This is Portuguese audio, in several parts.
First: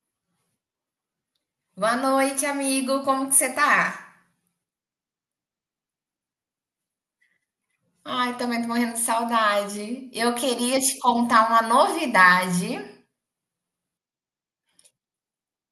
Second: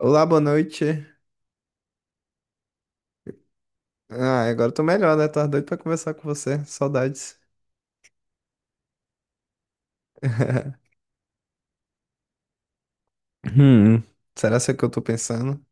Olá, boa noite. Boa noite, amigo. Como que você tá? Ah, agora eu tô melhor, né? Tava doido pra conversar com você. Saudades. Ai, também tô morrendo de saudade. Eu queria te contar uma novidade. Hum, Será que é o que eu tô pensando?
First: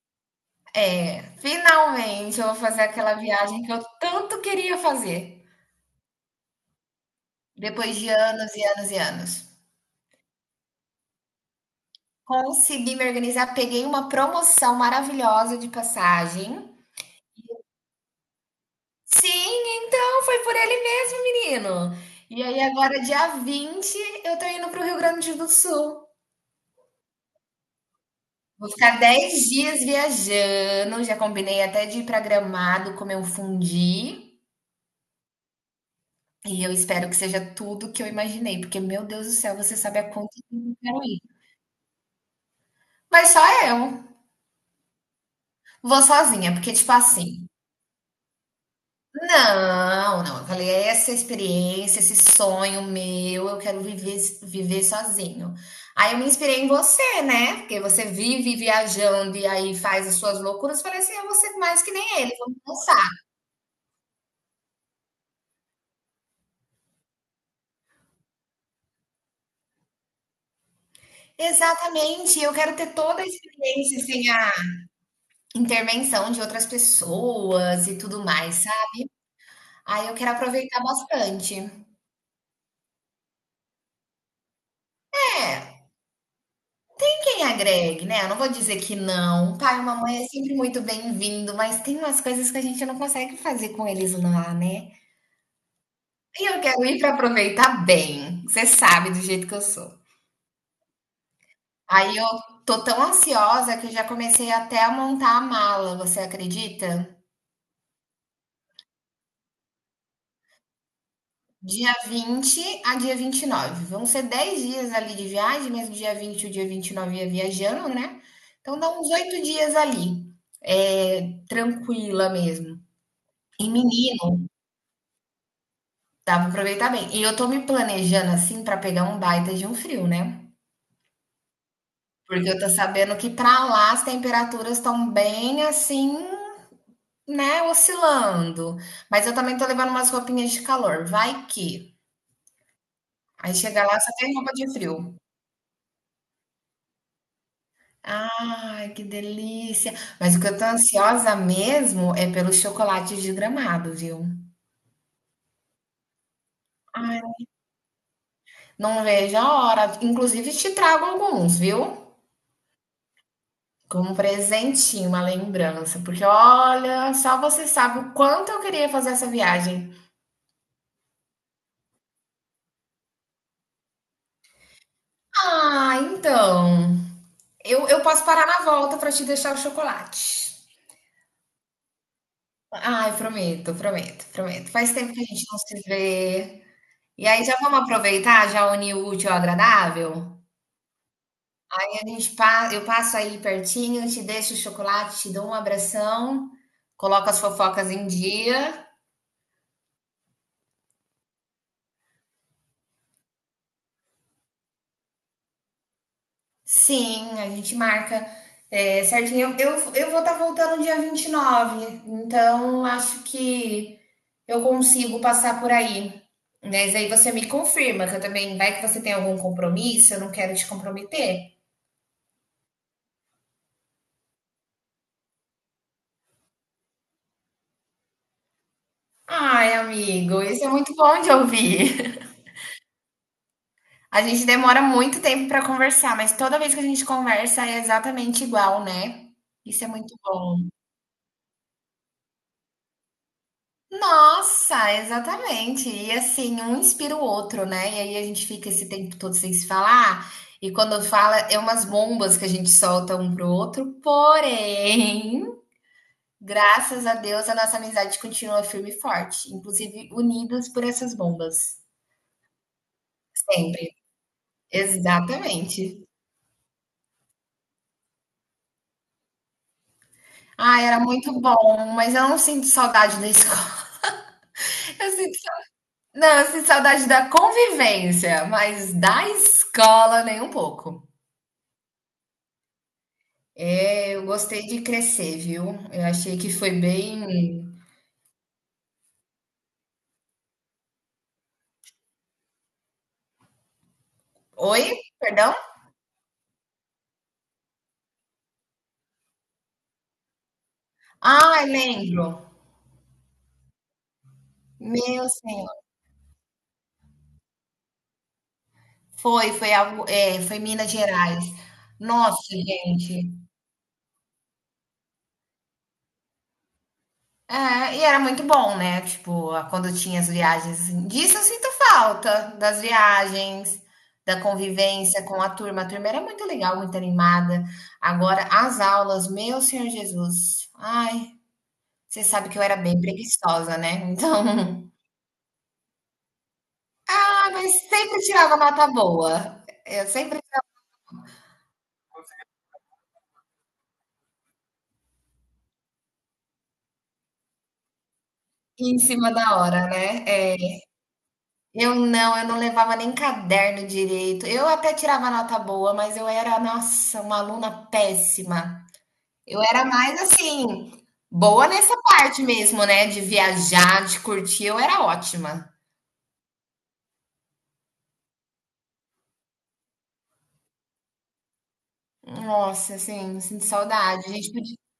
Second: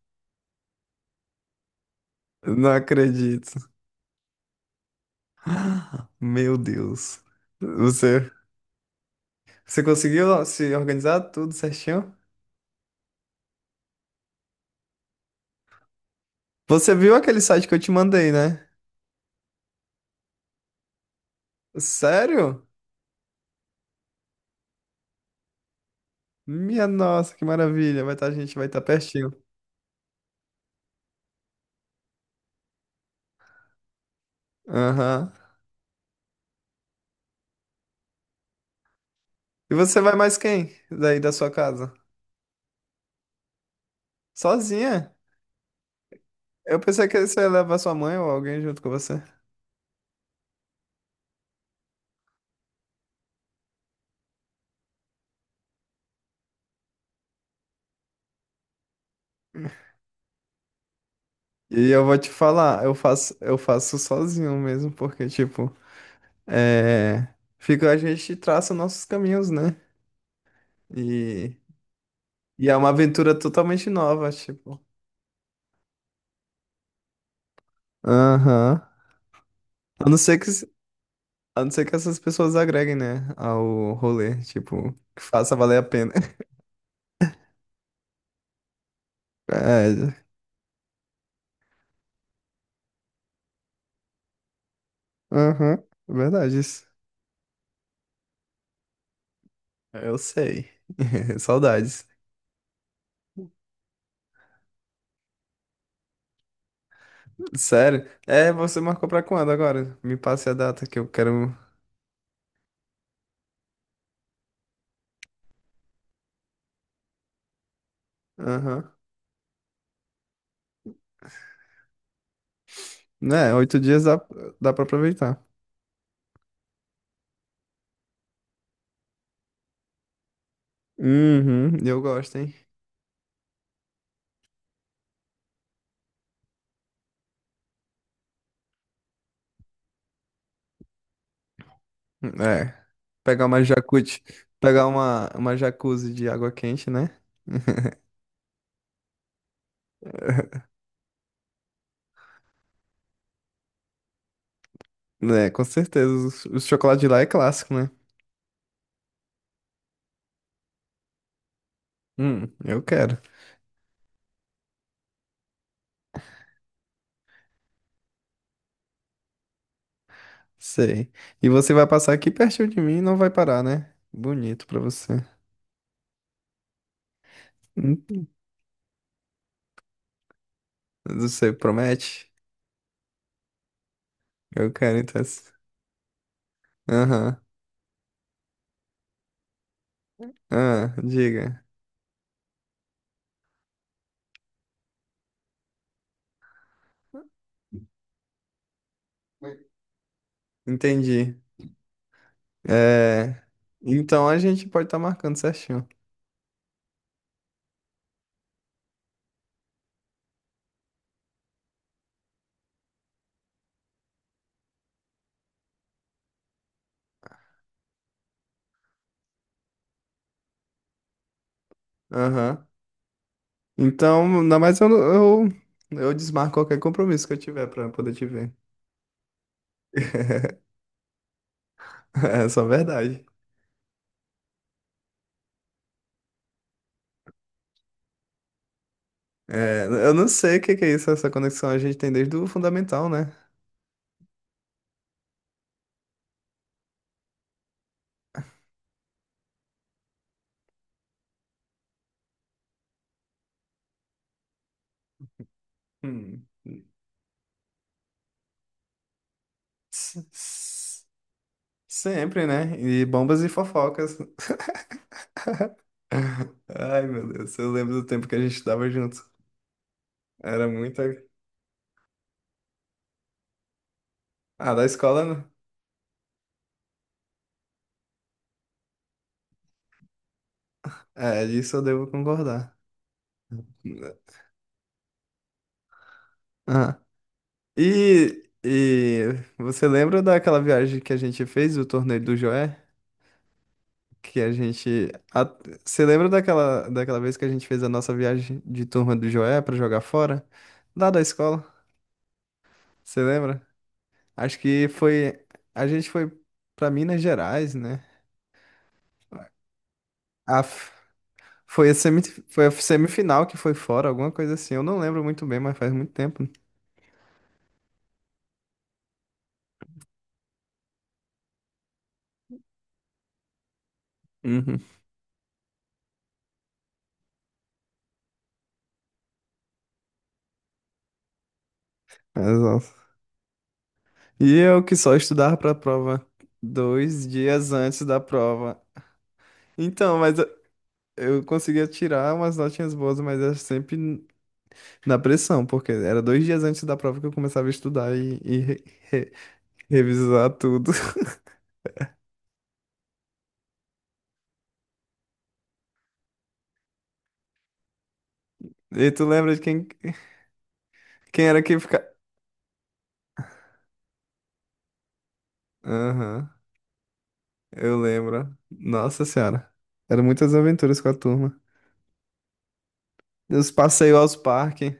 É, finalmente eu vou Não fazer aquela viagem acredito. que eu tanto queria fazer. Meu Deus. Depois de Você, anos e anos e anos. você conseguiu se organizar tudo certinho? Consegui me organizar, peguei uma promoção maravilhosa de passagem. Você viu aquele site que eu te mandei, né? Sim, então foi por ele mesmo, menino. E aí Sério? agora, dia 20 eu tô indo pro Rio Grande do Sul. Minha nossa, que maravilha. Vai estar a gente vai Vou estar ficar pertinho. 10 dias viajando, já combinei até de ir pra Gramado comer um fundi. Aham. E eu espero que seja tudo que eu imaginei, porque, meu Deus do céu, E você sabe você a vai quanto mais tempo quem eu quero daí ir. da sua casa? Mas só eu. Sozinha? Vou sozinha, porque, Eu tipo pensei que você assim. ia levar sua mãe ou alguém junto com você. Não, não. Eu falei, "É essa experiência, esse sonho meu, eu quero viver, viver sozinho." Aí eu me inspirei em você, né? Porque você vive viajando e aí faz as suas loucuras. Falei assim, eu vou ser mais E que eu vou nem te ele, vamos falar, eu pensar. faço, eu faço sozinho mesmo, porque, tipo, é, fica, a gente traça nossos caminhos, né? E, Exatamente, eu e é quero uma ter toda a aventura totalmente experiência sem nova, a tipo. intervenção de outras pessoas e tudo mais, Aham. sabe? Aí A eu não quero ser que, aproveitar a não bastante. ser que essas pessoas agreguem, né, ao rolê, tipo, que faça valer É, a pena. tem quem agregue, né? Eu não vou dizer que não. Pai e É, mamãe é sempre muito bem-vindo, mas tem umas coisas que a gente não consegue fazer com eles lá, né? aham, é E verdade eu isso. quero ir para aproveitar bem. Você sabe do jeito que eu sou. Eu sei. Saudades. Aí eu tô tão ansiosa que eu já comecei até a montar a mala, você acredita? Sério? É, você marcou pra quando agora? Me passe a data que eu quero. Dia 20 a dia 29. Vão ser 10 dias ali de viagem, mas dia 20 e o dia 29 ia viajando, né? Então dá Aham. uns 8 dias ali, é, tranquila mesmo. Né, E oito dias dá, menino, dá pra aproveitar. dá pra aproveitar bem. E eu tô me planejando assim pra pegar um baita de um frio, né? Uhum, eu gosto, Porque hein? eu tô sabendo que pra lá as temperaturas estão bem assim, né, oscilando. Mas eu também tô levando umas roupinhas de calor. Vai que. É. Pegar Aí uma chega lá, só jacuzzi, tem roupa de pegar frio. uma, uma jacuzzi de água quente, né? Ai, que delícia! Mas o que eu tô ansiosa mesmo é pelos chocolates de Gramado, viu? É, com certeza. O chocolate de lá é Ai, clássico, né? não vejo a hora. Inclusive, te trago alguns, viu? Eu quero. Como um presentinho, uma lembrança. Porque olha, só você sabe o quanto eu queria fazer essa viagem. Sei. E você vai passar aqui pertinho de mim e não vai parar, né? Bonito pra você. Ah, então. Eu posso Hum, parar na volta pra te deixar o chocolate. Você promete? Ai, prometo, prometo, prometo. Eu Faz quero, tempo então, que a gente assim. não se vê. E Aham. aí já vamos aproveitar, já unir o útil ao agradável? Ah, diga. A gente pa eu passo aí pertinho, te deixo o chocolate, te dou um abração, coloco as fofocas em dia. Entendi. É. Então a gente pode estar marcando certinho. Sim, a gente marca. É, certinho, eu vou estar voltando dia 29. Então acho que eu consigo passar por aí. Mas aí você me confirma que eu também, vai que você tem algum compromisso, eu não quero te comprometer. Aham. Então, ainda mais eu desmarco qualquer compromisso que eu tiver pra poder te ver. Ai, amigo, isso é muito bom de ouvir. É só verdade. A gente demora muito tempo para conversar, mas toda vez que a gente conversa é exatamente igual, né? É, Isso é eu muito não bom. sei o que que é isso, essa conexão a gente tem desde o fundamental, né? Nossa, exatamente. E assim, um inspira o outro, né? E aí a gente fica esse tempo todo sem se falar. E quando fala, é umas bombas que a gente solta um pro outro. Porém, Hum. graças a Deus, a nossa amizade continua firme e forte, inclusive S- unidos por s- essas bombas. Sempre, né? E bombas e Sempre. fofocas. Exatamente. Ai, meu Deus, eu lembro do tempo que a gente estava junto. Era Ah, era muita. muito bom, mas eu não sinto saudade da escola. Ah, da Eu escola, sinto. né? Não, eu sinto saudade da convivência, mas da escola nem um pouco. É, disso eu devo concordar. É, eu gostei de crescer, viu? Eu achei que foi Ah. bem. E você lembra daquela viagem que a gente fez, o torneio do Joé? Que a Oi? gente. A- Perdão? Você lembra daquela vez que a gente fez a nossa viagem de turma do Joé pra jogar fora? Lá da escola, Ah, lembro. você lembra? Acho que Meu foi. senhor. A gente foi pra Minas Gerais, né? Foi, foi algo, é, A, foi Minas f- Gerais. foi, a semi, Nossa, foi a gente. semifinal que foi fora, alguma coisa assim. Eu não lembro muito bem, mas faz muito tempo. É, e era muito bom, né? Tipo, a- quando tinha as viagens, assim, disso eu sinto falta, das viagens, da Uhum. convivência com a turma. A turma era muito legal, muito animada. Agora, as aulas, meu Senhor Jesus. Ai, você sabe que eu era bem Exato. preguiçosa, né? E eu Então, que só estudava pra prova dois ah, dias mas antes da sempre tirava prova. nota boa. Eu Então, mas sempre eu conseguia tirar umas notinhas boas, mas eu sempre na pressão, porque era dois dias antes da prova que eu começava a estudar e ia em re- cima da hora, né? revisar tudo. Eu não levava nem caderno direito. Eu até tirava nota boa, mas eu era, nossa, uma aluna péssima. E tu lembra de Eu era quem, mais assim, quem era boa que nessa ficava? parte mesmo, né? De viajar, de curtir, eu era ótima. Aham, eu lembro. Nossa Senhora. Eram muitas aventuras com a turma. Nossa, assim, sinto Os passeios saudade. A aos gente podia. parques,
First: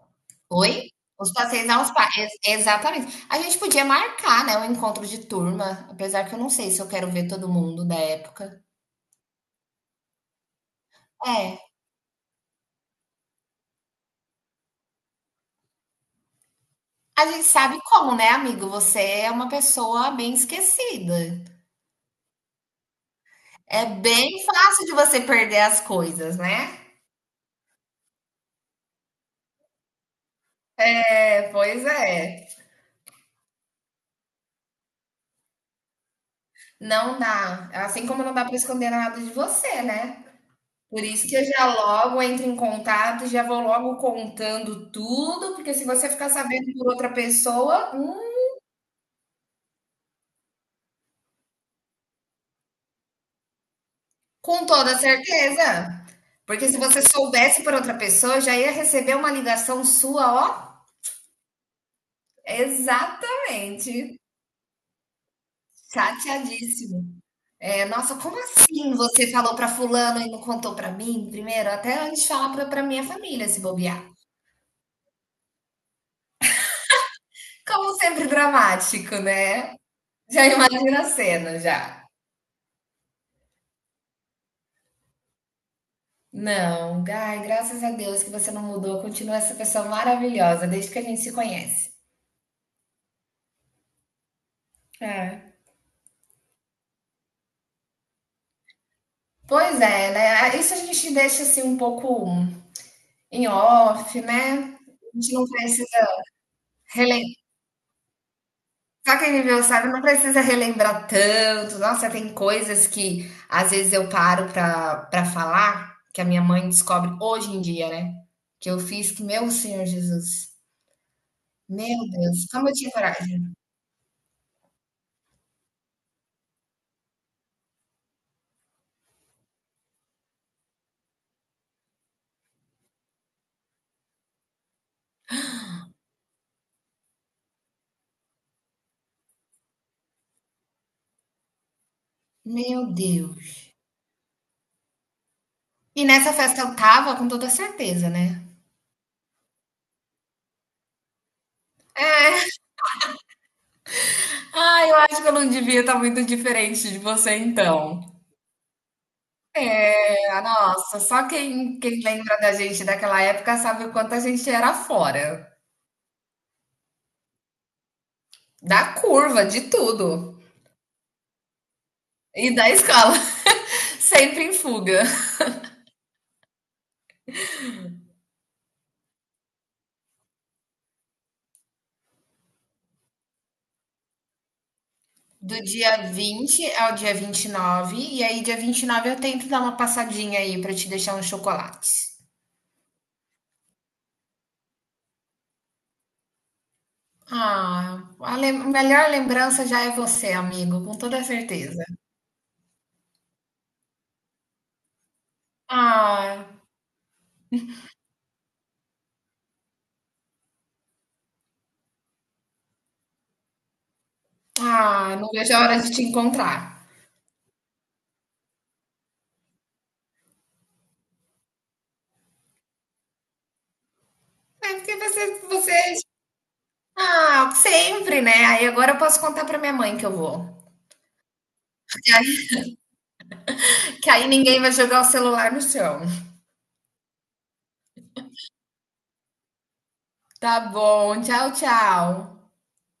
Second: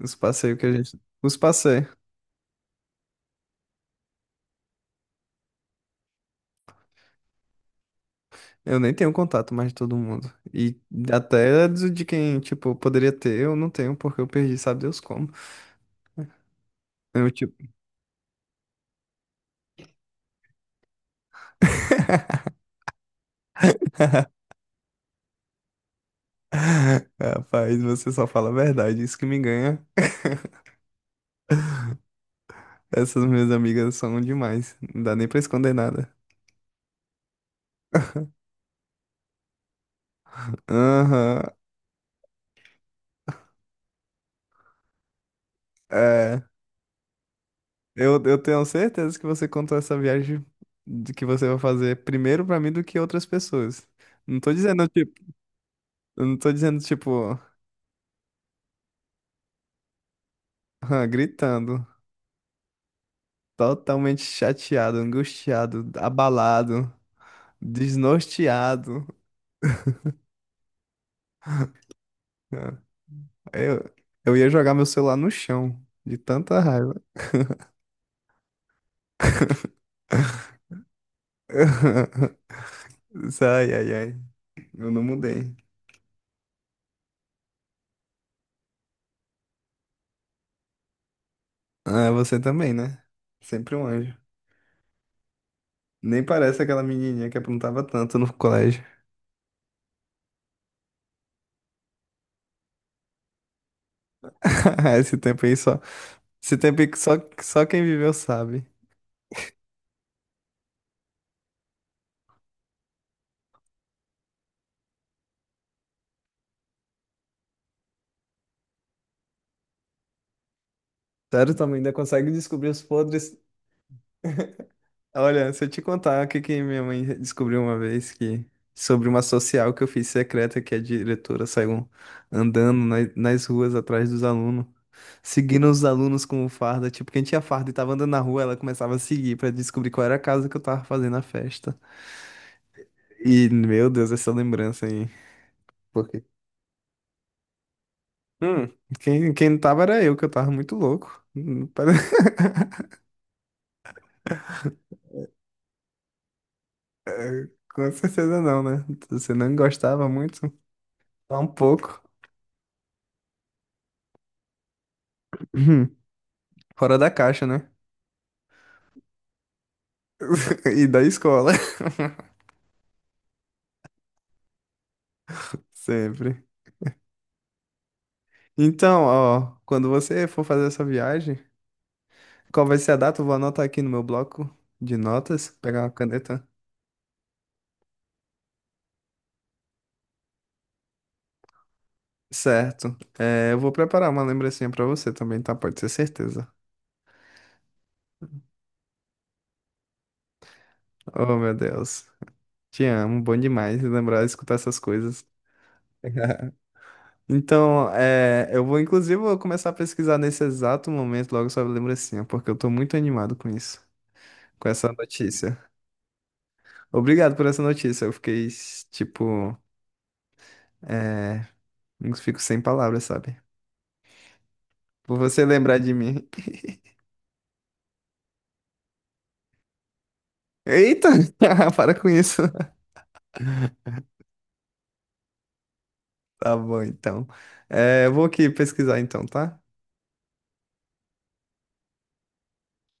os passeios que a Oi? gente. Os Os passeios passeios. aos pais. Exatamente. A gente podia marcar, né? Um encontro de turma, apesar que eu não sei se eu quero ver todo mundo da época. Eu nem tenho contato mais de todo mundo. E É. até de quem, tipo, poderia ter, eu não tenho, porque eu perdi, sabe Deus como. A Eu, gente tipo, sabe como, né, amigo? Você é uma pessoa bem esquecida. É bem fácil de você perder as coisas, né? rapaz, você só fala a verdade, isso que me ganha. É, pois é. Essas minhas amigas são demais. Não dá nem pra esconder nada. Não dá, assim como não dá para esconder nada de você, né. Por isso que eu Aham. já logo entro em contato, já vou logo contando tudo, porque se você ficar É. sabendo por outra pessoa, Eu tenho certeza que você contou essa viagem de que você vai fazer primeiro pra mim do que outras pessoas. Não tô com dizendo, toda tipo, certeza. eu não tô Porque se dizendo, você tipo, soubesse por outra pessoa, já ia receber uma ligação sua, ó ah, gritando, exatamente, totalmente chateado, angustiado, abalado, chateadíssimo. É, nossa, como assim desnorteado. você falou para fulano e não contou para mim primeiro? Até antes de falar para Ah, para minha família, se Eu, bobear. eu ia jogar meu celular no chão, de tanta raiva. Como sempre dramático, né. Já imagina a cena, já. Ai, ai, ai. Eu não mudei. Não, ai, graças a Deus que você não mudou, continua essa pessoa maravilhosa desde que a gente se conhece. Ah, você também, né? Sempre um anjo. É. Nem parece aquela menininha que aprontava tanto no colégio. Pois é, né? Isso a gente deixa assim um pouco em off, né? A Esse gente tempo não aí só. precisa Esse tempo aí que só, relembrar. só quem viveu sabe. Só quem viveu sabe, não precisa relembrar tanto. Nossa, tem coisas que às vezes eu paro pra falar, que a minha mãe descobre hoje em dia, né? Que eu fiz que, meu Senhor Jesus, Sério, tua mãe ainda meu consegue Deus, descobrir como eu os tinha podres. coragem. Olha, se eu te contar o que que minha mãe descobriu uma vez que. Sobre uma social que eu fiz secreta, que a diretora saiu andando nas ruas atrás dos alunos, seguindo os alunos com farda. Tipo, quem tinha farda e tava andando na rua, ela começava a seguir pra descobrir qual era a casa que eu tava fazendo a festa. Meu E, Deus. meu Deus, essa lembrança aí. E Porque, nessa festa eu tava com toda certeza, né? hum, quem não tava era eu, que eu tava muito louco. Ah, eu acho que eu não devia estar muito diferente de você Com então. certeza não, né? Você não gostava muito? É, nossa, só Só um quem, pouco. quem lembra da gente daquela época sabe o quanto a gente era fora. Hum, Fora da caixa, né? Da curva, de tudo. E da escola. E da escola, sempre em fuga. Sempre. Então, ó, quando você for fazer essa viagem, qual vai ser a data? Eu vou anotar aqui no meu bloco de notas, Do pegar uma dia caneta. 20 ao dia 29, e nove. E aí dia 29 eu tento dar uma passadinha aí pra te deixar uns chocolates. Certo. É, eu vou preparar uma lembrancinha pra você também, tá? Pode ter certeza. Ah, a lem- melhor lembrança já é você, amigo, com toda Oh, meu certeza. Deus. Te amo, bom demais lembrar, escutar essas coisas. Ah, Então, eu vou, inclusive, vou começar a pesquisar nesse exato momento, logo sobre a lembrancinha, porque eu tô muito animado com isso, com essa ah, não vejo notícia. a hora de te encontrar. Obrigado por essa notícia, eu fiquei, tipo, é, eu fico sem palavras, sabe? É porque Por você, você lembrar de você, mim. ah, sempre, né? Aí agora eu posso contar pra minha mãe que eu vou. Eita! Para com isso. Que aí ninguém vai jogar o celular no chão. Tá bom, então. É, eu vou aqui pesquisar, então, tá? Tá bom, tchau, tchau.